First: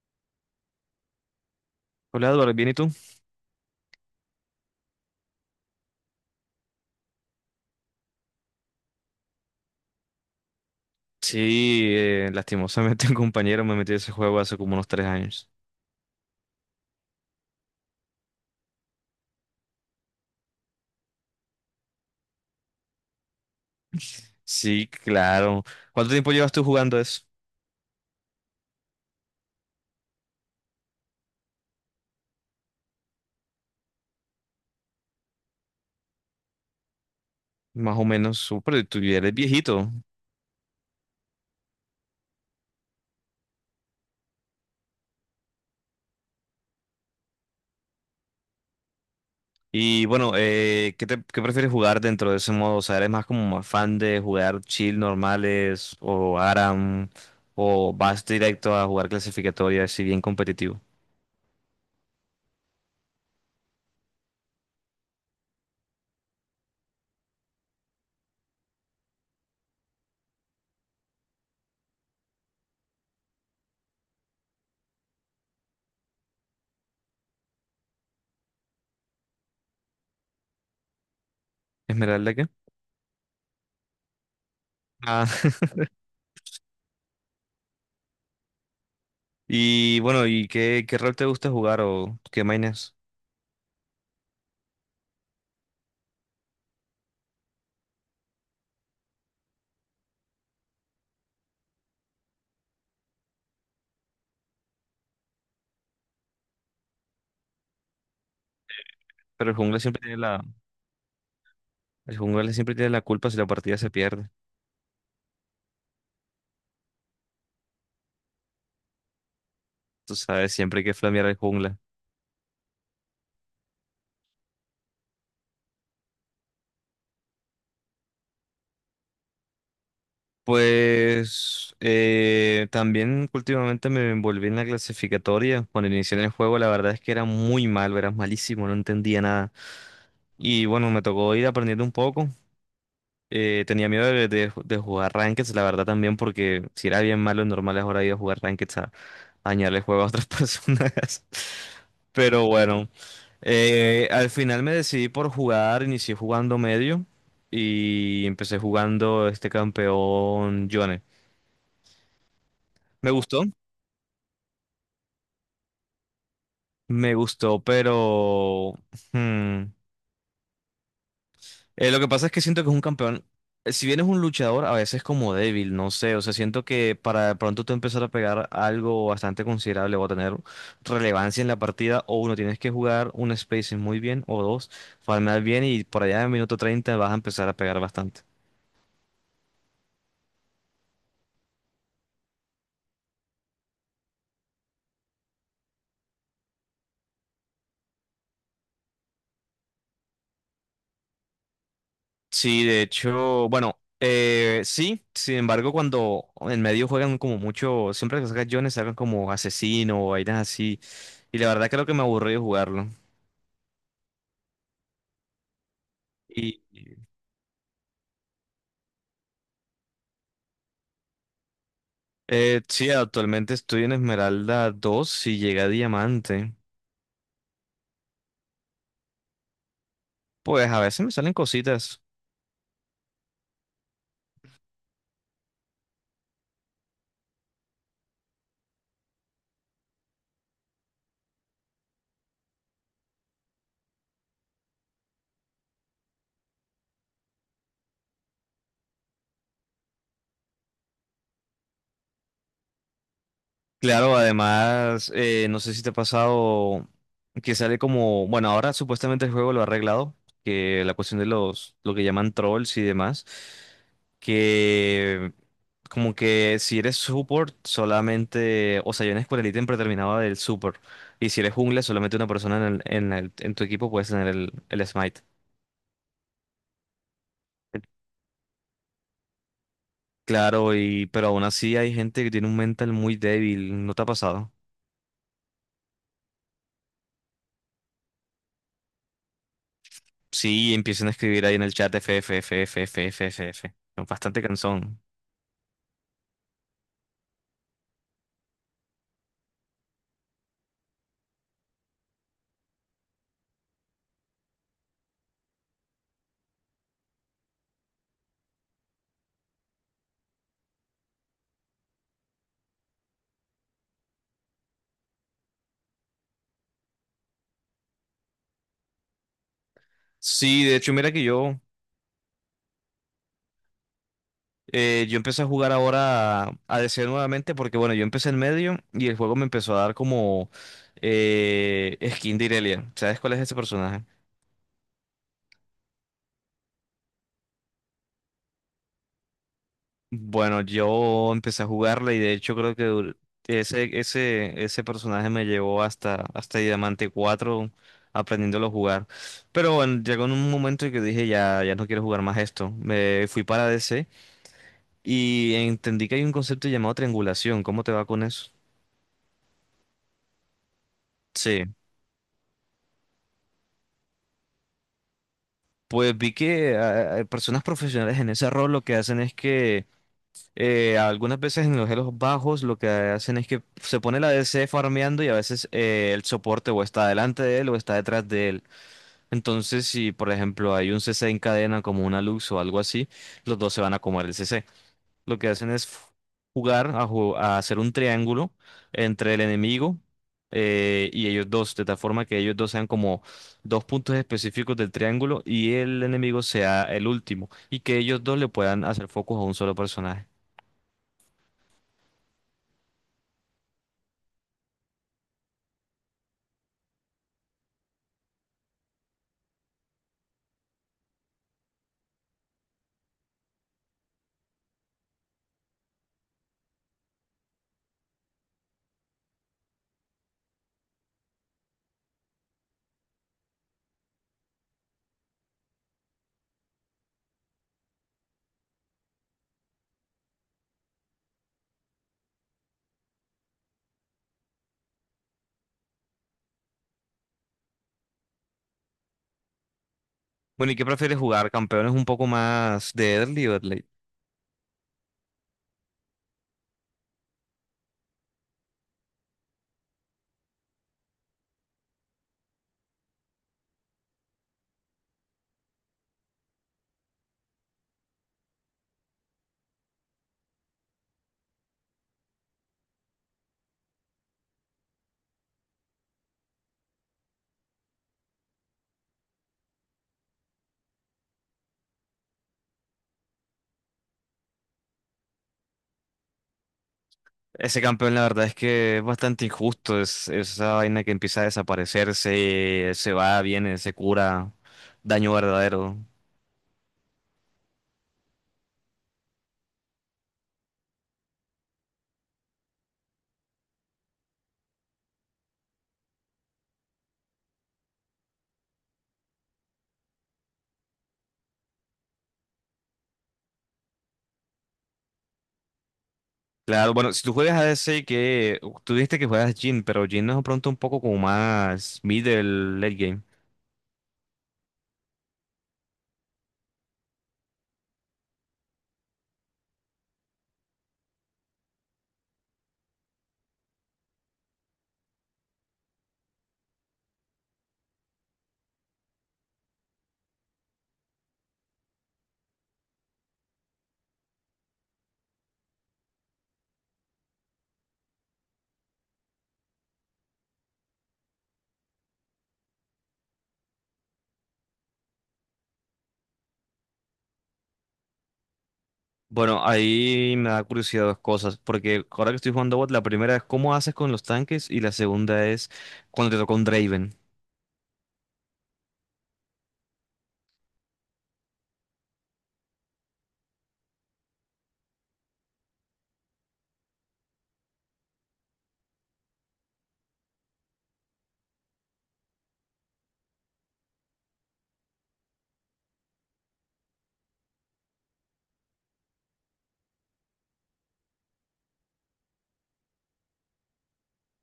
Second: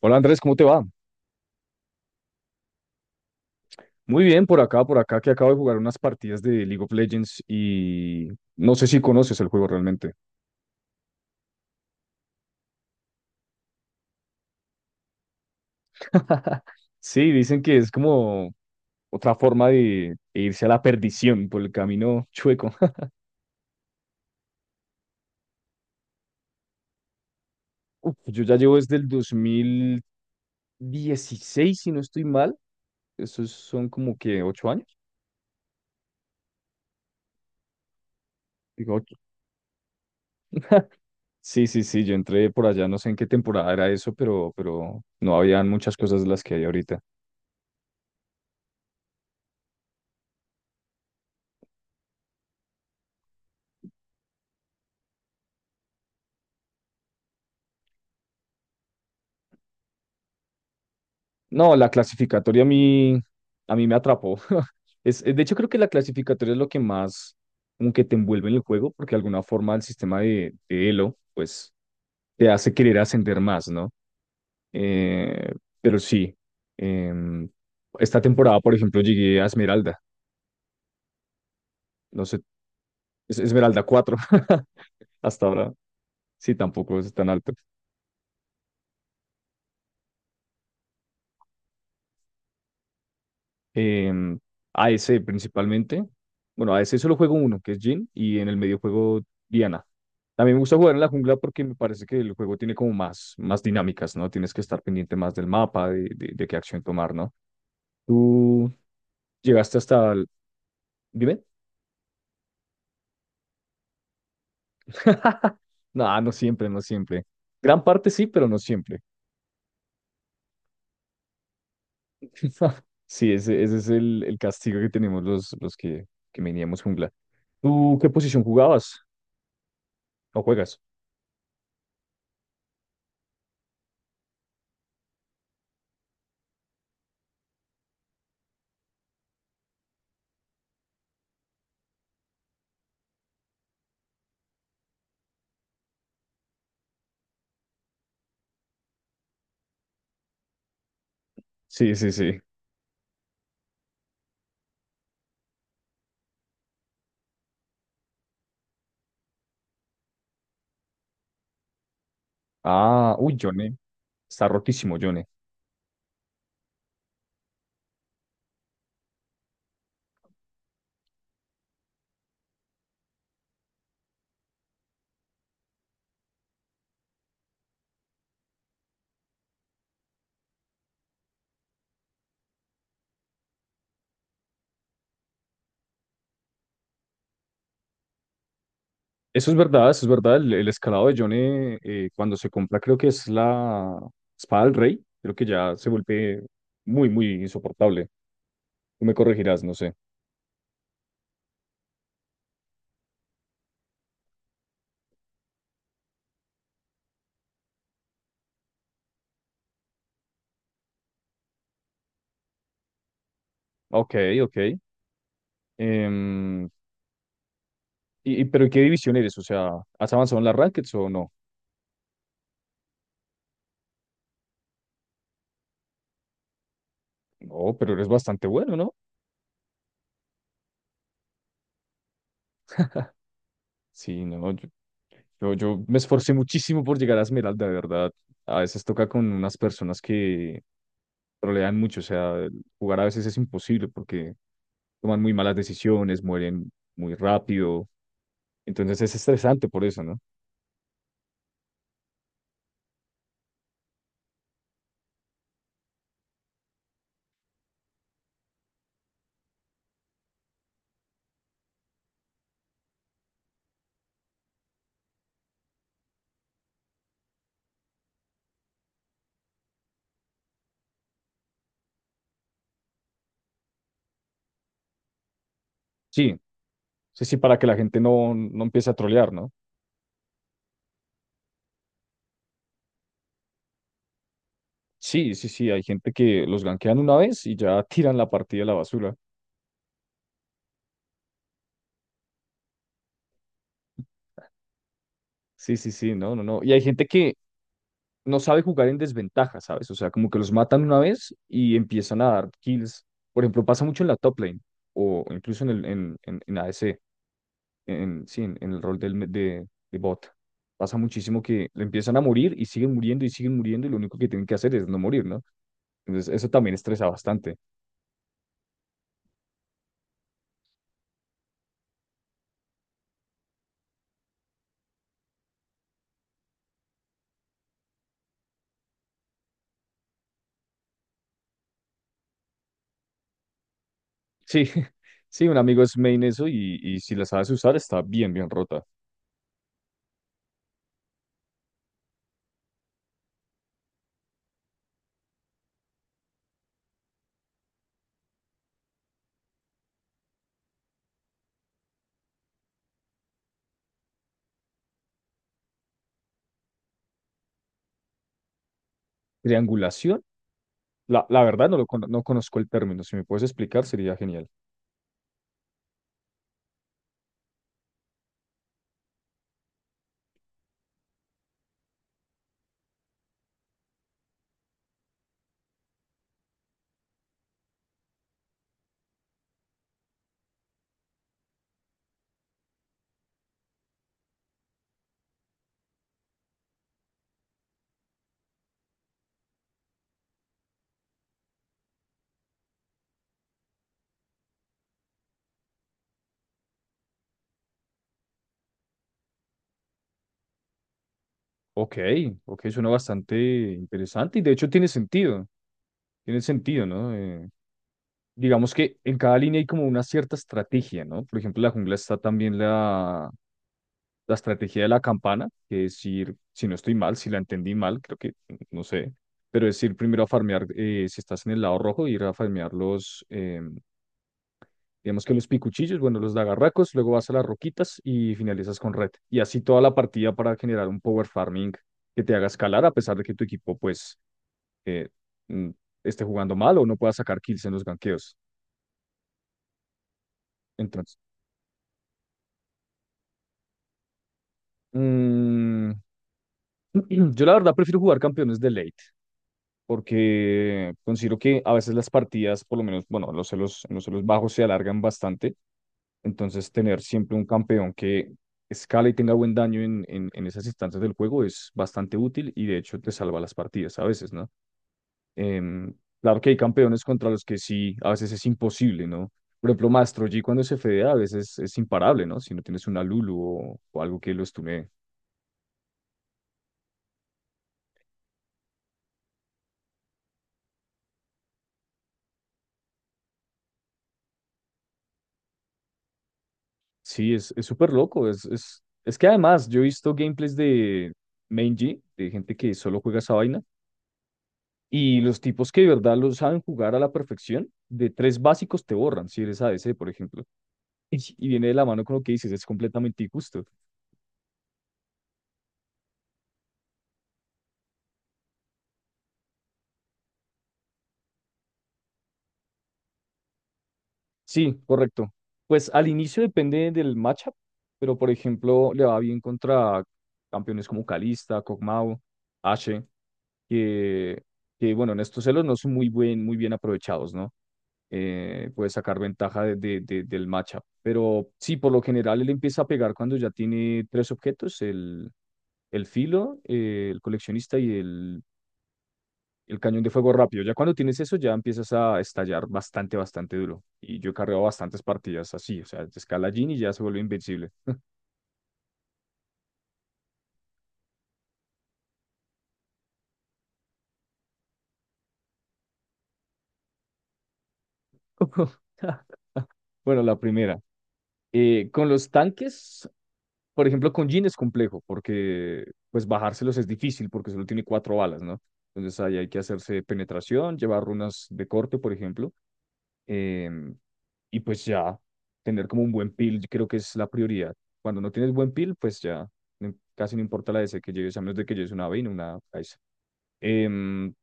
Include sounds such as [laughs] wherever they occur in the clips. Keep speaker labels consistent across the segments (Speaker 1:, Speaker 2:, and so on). Speaker 1: Hola Andrés, ¿cómo te va?
Speaker 2: Hola Eduardo, ¿bien y tú?
Speaker 1: Muy bien, por acá, que acabo de jugar unas partidas de League of Legends y no sé si conoces el juego realmente.
Speaker 2: Sí, lastimosamente [laughs] un compañero me metió ese juego hace como unos 3 años.
Speaker 1: [laughs] Sí, dicen que es como otra forma de irse a la perdición por el camino chueco. [laughs]
Speaker 2: Sí, claro. ¿Cuánto tiempo llevas tú jugando eso?
Speaker 1: Uf, yo ya llevo desde el 2016, si no estoy mal. Esos son como que 8 años.
Speaker 2: Más o menos, súper,
Speaker 1: Digo,
Speaker 2: tú
Speaker 1: 8.
Speaker 2: ya eres viejito.
Speaker 1: Sí, sí, sí, yo entré por allá, no sé en qué temporada era eso, pero no habían muchas cosas de las que hay ahorita.
Speaker 2: Y bueno, ¿Qué prefieres jugar dentro de ese modo? O sea, ¿eres más como más fan de jugar chill normales o ARAM o vas directo a jugar clasificatoria si bien competitivo?
Speaker 1: No, la clasificatoria a mí me atrapó. [laughs] Es, de hecho, creo que la clasificatoria es lo que más como que te envuelve en el juego, porque de alguna forma el sistema de Elo, pues, te hace querer ascender más, ¿no? Eh, pero sí, em, esta temporada, por ejemplo, llegué a Esmeralda, no
Speaker 2: ¿Esmeralda
Speaker 1: sé,
Speaker 2: qué?
Speaker 1: es Esmeralda 4. [laughs]
Speaker 2: Ah,
Speaker 1: Hasta
Speaker 2: [laughs]
Speaker 1: ahora, sí, tampoco es tan alto.
Speaker 2: y bueno, ¿y qué, qué rol te gusta jugar o qué mainas?
Speaker 1: em, AEC principalmente. Bueno, a AEC solo juego uno, que es Jhin, y en el medio juego Diana. También me gusta jugar en la jungla porque me parece que el juego tiene como más, más dinámicas, ¿no? Tienes que estar pendiente más del mapa, de qué acción tomar, ¿no? Tú
Speaker 2: Pero el
Speaker 1: llegaste
Speaker 2: jungla siempre
Speaker 1: hasta
Speaker 2: tiene
Speaker 1: el...
Speaker 2: la...
Speaker 1: Dime.
Speaker 2: El jungla siempre tiene la culpa si la partida se pierde.
Speaker 1: [laughs] No, no siempre, no siempre. Gran parte sí, pero no siempre.
Speaker 2: Tú sabes, siempre hay que flamear al jungla.
Speaker 1: [laughs] Sí, ese es el castigo que tenemos los que veníamos jungla. ¿Tú qué posición jugabas? ¿O juegas?
Speaker 2: Pues también últimamente me envolví en la clasificatoria. Cuando inicié en el juego, la verdad es que era muy malo, era malísimo, no entendía nada. Y bueno, me tocó ir aprendiendo un poco. Tenía miedo de jugar rankeds, la verdad también, porque si era bien malo en normales, ahora iba a jugar rankeds a dañarle el juego a otras [laughs] personas.
Speaker 1: Sí, sí, sí.
Speaker 2: Pero bueno. Al final me decidí por jugar, inicié jugando medio y empecé jugando este campeón Yone. Me
Speaker 1: Ah, uy,
Speaker 2: gustó,
Speaker 1: Johnny. Está rotísimo, Johnny.
Speaker 2: me gustó, pero hmm, lo que pasa es que siento que es un campeón, si bien es un luchador, a veces como débil, no sé, o sea, siento que para de pronto tú empezar a pegar algo bastante considerable o a tener relevancia en la partida, o uno tienes que jugar un spacing muy bien, o dos, farmear bien y por allá en minuto 30 vas a empezar a pegar bastante.
Speaker 1: Eso es verdad, eso es verdad. El escalado de Johnny, cuando se compra, creo que es la espada del rey. Creo que ya se vuelve muy, muy insoportable. Tú me corregirás, no sé.
Speaker 2: Sí, de hecho, bueno, sí, sin embargo, cuando en medio juegan como mucho, siempre que sacan Jones sacan como asesino o vainas así, y la verdad creo que me aburrí de jugarlo.
Speaker 1: Ok, ok.
Speaker 2: Y
Speaker 1: Em, pero ¿en qué división eres? O sea, ¿has avanzado en las rackets o no?
Speaker 2: sí, actualmente estoy en Esmeralda 2 y llegué a Diamante.
Speaker 1: No, pero eres bastante bueno, ¿no?
Speaker 2: Pues a veces me salen cositas.
Speaker 1: Sí, no, no, yo me esforcé muchísimo por llegar a Esmeralda, de verdad. A veces toca con unas personas que trolean mucho, o sea, jugar a veces es imposible porque toman muy malas decisiones, mueren muy rápido, entonces es estresante por eso, ¿no?
Speaker 2: Claro, además, no sé si te ha pasado que sale como, bueno, ahora supuestamente el juego lo ha arreglado, que la cuestión de los, lo que llaman trolls y demás, que como que si eres support solamente, o sea, yo en Escuela Elite siempre terminaba del support, y si eres jungla solamente una persona en en tu equipo puedes tener el smite.
Speaker 1: Sí, sí, sí, para que la gente no empiece a trolear, ¿no?
Speaker 2: Claro, y pero aún así hay gente que tiene un mental muy débil, ¿no te ha pasado?
Speaker 1: Sí, sí, sí, hay gente que los gankean una vez y ya tiran la partida a la basura.
Speaker 2: Sí, empiecen a escribir ahí en el chat F, F, F, F, F, F, F, F. Es bastante cansón.
Speaker 1: Sí, sí, sí, no, no, no. Y hay gente que no sabe jugar en desventaja, ¿sabes? O sea, como que los matan una vez y empiezan a dar kills. Por ejemplo, pasa mucho en la top lane o incluso en ADC. En, sí, en el rol de bot. Pasa muchísimo que le empiezan a morir y siguen muriendo y siguen muriendo y lo único que tienen que hacer es no morir, ¿no? Entonces, eso también estresa bastante.
Speaker 2: Sí, de hecho, mira que yo empecé a jugar ahora ADC nuevamente porque, bueno, yo empecé en medio y el juego me empezó a dar como skin de Irelia. ¿Sabes cuál es ese personaje?
Speaker 1: Sí, [laughs] sí, un amigo es main eso y si la sabes usar está bien, bien rota.
Speaker 2: Bueno, yo empecé a jugarla y de hecho creo que ese personaje me llevó hasta, hasta Diamante 4 aprendiéndolo a jugar. Pero bueno, llegó en un momento en que dije ya, ya no quiero jugar más esto. Me fui para DC y entendí que hay un concepto llamado triangulación. ¿Cómo te va con eso?
Speaker 1: Triangulación, la
Speaker 2: Sí.
Speaker 1: verdad no, lo, cono- no conozco el término, si me puedes explicar sería genial.
Speaker 2: Pues vi que personas profesionales en ese rol lo que hacen es que algunas veces en los Elos bajos lo que hacen es que se pone la DC farmeando y a veces el soporte o está delante de él o está detrás de él. Entonces, si por ejemplo hay un CC en cadena como una Lux o algo así, los dos se van a comer el CC. Lo que hacen es jugar a hacer un triángulo entre el enemigo y ellos dos, de tal forma que ellos dos sean como dos puntos específicos del triángulo y el enemigo sea el último y que ellos dos le puedan hacer focus a un solo personaje.
Speaker 1: Ok, ok, suena bastante interesante y de hecho tiene sentido, ¿no? Digamos que en cada línea hay como una cierta estrategia, ¿no? Por ejemplo, la jungla está también la estrategia de la campana, que es ir, si no estoy mal, si la entendí mal, creo que no sé, pero es ir primero a farmear, si estás en el lado rojo, ir a farmear los, digamos que los picuchillos, bueno, los dagarracos, luego vas a las roquitas y finalizas con red. Y así toda la partida para generar un power farming que te haga escalar a pesar de que tu equipo pues eh, mm, esté jugando mal o no pueda sacar kills en los ganqueos.
Speaker 2: Bueno, ¿y qué
Speaker 1: Entonces,
Speaker 2: prefieres jugar? ¿Campeones un poco más de early o de late?
Speaker 1: mm, [clears throat] yo la verdad prefiero jugar campeones de late. Porque considero que a veces las partidas, por lo menos, bueno, los celos bajos se alargan bastante, entonces tener siempre un campeón que escala y tenga buen daño en esas instancias del juego es bastante útil y de hecho te salva las partidas a veces, ¿no? Em, claro que hay campeones contra los que sí, a veces es imposible, ¿no? Por ejemplo, Maestro G cuando se fedea a veces es imparable, ¿no? Si no tienes una Lulu o algo que lo estune.
Speaker 2: Ese campeón, la verdad es que es bastante injusto. Es, esa vaina que empieza a desaparecerse, se va, viene, se cura. Daño verdadero.
Speaker 1: Sí, es súper loco. Es que además yo he visto gameplays de Main G, de gente que solo juega esa vaina, y los tipos que de verdad lo saben jugar a la perfección, de 3 básicos te borran, si eres a ADC, por ejemplo. [laughs] Y, y viene de la mano con lo que dices, es completamente injusto.
Speaker 2: Claro, bueno, si tú juegas a ADC, que tú dijiste que juegas Jhin, pero Jhin es de pronto un poco como más middle late game.
Speaker 1: Sí, correcto. Pues al inicio depende del matchup, pero por ejemplo, le va bien contra campeones como Kalista, Kog'Maw, Ashe, que, que bueno, en estos celos no son muy buen, muy bien aprovechados, ¿no? Puede sacar ventaja del matchup. Pero sí, por lo general él empieza a pegar cuando ya tiene 3 objetos, el filo, el coleccionista y el cañón de fuego rápido. Ya cuando tienes eso, ya empiezas a estallar bastante, bastante duro. Y yo he cargado bastantes partidas así, o sea, te escala Jhin y ya se vuelve invencible.
Speaker 2: Bueno, ahí me da curiosidad dos cosas, porque ahora que estoy jugando bot, la primera es cómo haces con los tanques y la segunda es cuando te toca un Draven.
Speaker 1: [laughs] Bueno, la primera. Con los tanques, por ejemplo, con Jhin es complejo, porque pues bajárselos es difícil, porque solo tiene 4 balas, ¿no? Entonces ahí hay que hacerse penetración, llevar runas de corte, por ejemplo. em, y pues ya, tener como un buen peel, yo creo que es la prioridad. Cuando no tienes buen peel, pues ya no- casi no importa la DC que lleves, a menos de que lleves una Vayne o una Kai'Sa. Em,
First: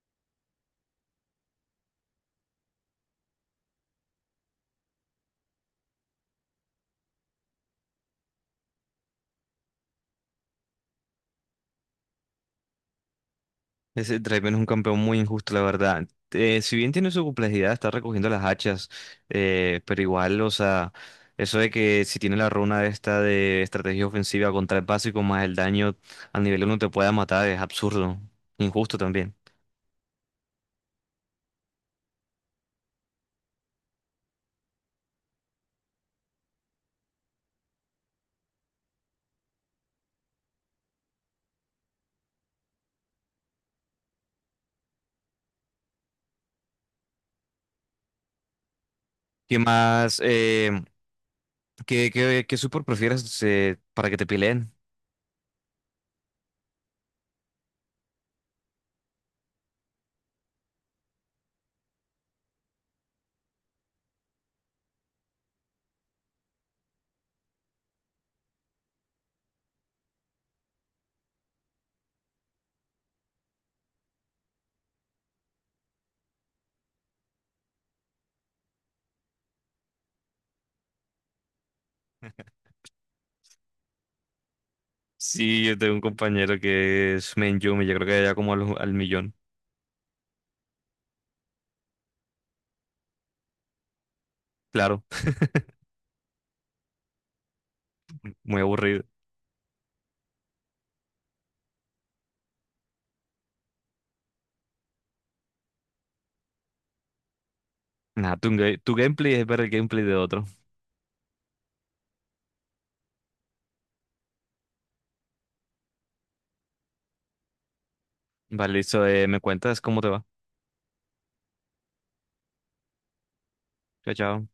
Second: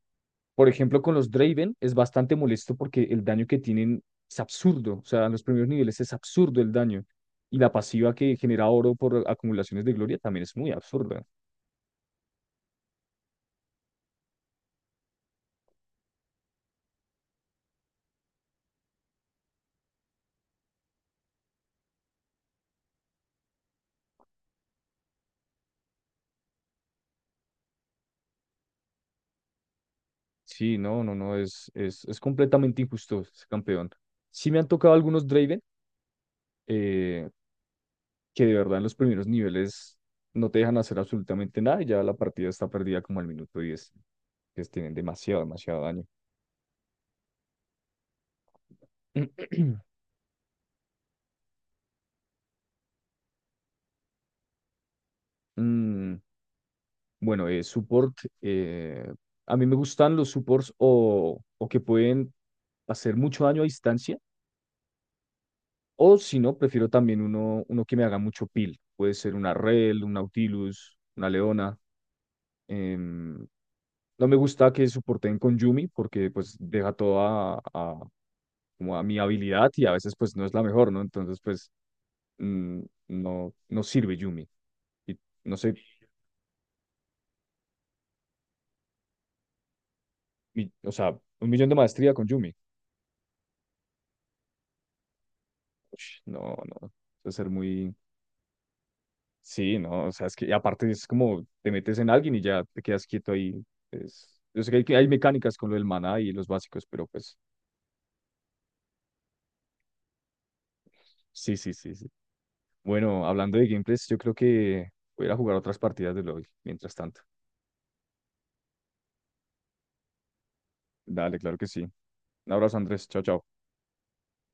Speaker 1: por ejemplo, con los Draven es bastante molesto porque el daño que tienen es absurdo. O sea, en los primeros niveles es absurdo el daño. Y la pasiva que genera oro por acumulaciones de gloria también es muy absurda.
Speaker 2: Ese Draven es un campeón muy injusto, la verdad. Si bien tiene su complejidad, está recogiendo las hachas, pero igual, o sea, eso de que si tiene la runa esta de estrategia ofensiva contra el básico más el daño al nivel 1 te pueda matar es absurdo, injusto también.
Speaker 1: Sí, no, no, no, es completamente injusto ese campeón. Sí me han tocado algunos Draven, eh, que de verdad en los primeros niveles no te dejan hacer absolutamente nada y ya la partida está perdida como al minuto 10, que tienen demasiado, demasiado daño.
Speaker 2: ¿Qué
Speaker 1: [clears throat]
Speaker 2: más? ¿Qué support prefieres para que te peleen?
Speaker 1: Mm, bueno, support. eh, a mí me gustan los supports o que pueden hacer mucho daño a distancia. O si no, prefiero también uno, uno que me haga mucho peel. Puede ser una Rell, un Nautilus, una Leona. Em, no me gusta que soporten con Yumi porque pues deja todo como a mi habilidad y a veces pues no es la mejor, ¿no? Entonces pues mm, no, no sirve Yumi. Y no
Speaker 2: Sí,
Speaker 1: sé,
Speaker 2: yo tengo un compañero que es main Yuumi, yo creo que ya como al, al millón.
Speaker 1: mi- o sea, un millón de maestría con Yumi.
Speaker 2: Claro,
Speaker 1: Ush, no, no, debe ser muy...
Speaker 2: [laughs] muy aburrido.
Speaker 1: Sí, no, o sea, es que y aparte es como te metes en alguien y ya te quedas quieto ahí. Es... Yo sé que hay mecánicas con lo del maná y los básicos, pero pues
Speaker 2: Nada, tu gameplay es ver el gameplay de otro.
Speaker 1: sí, sí, sí, sí. Bueno, hablando de gameplays, yo creo que voy a ir a jugar otras partidas de LOL mientras tanto.
Speaker 2: Vale, listo, me cuentas cómo te va.
Speaker 1: Dale, claro que sí. Un abrazo, Andrés. Chao, chao.
Speaker 2: Chao, chao.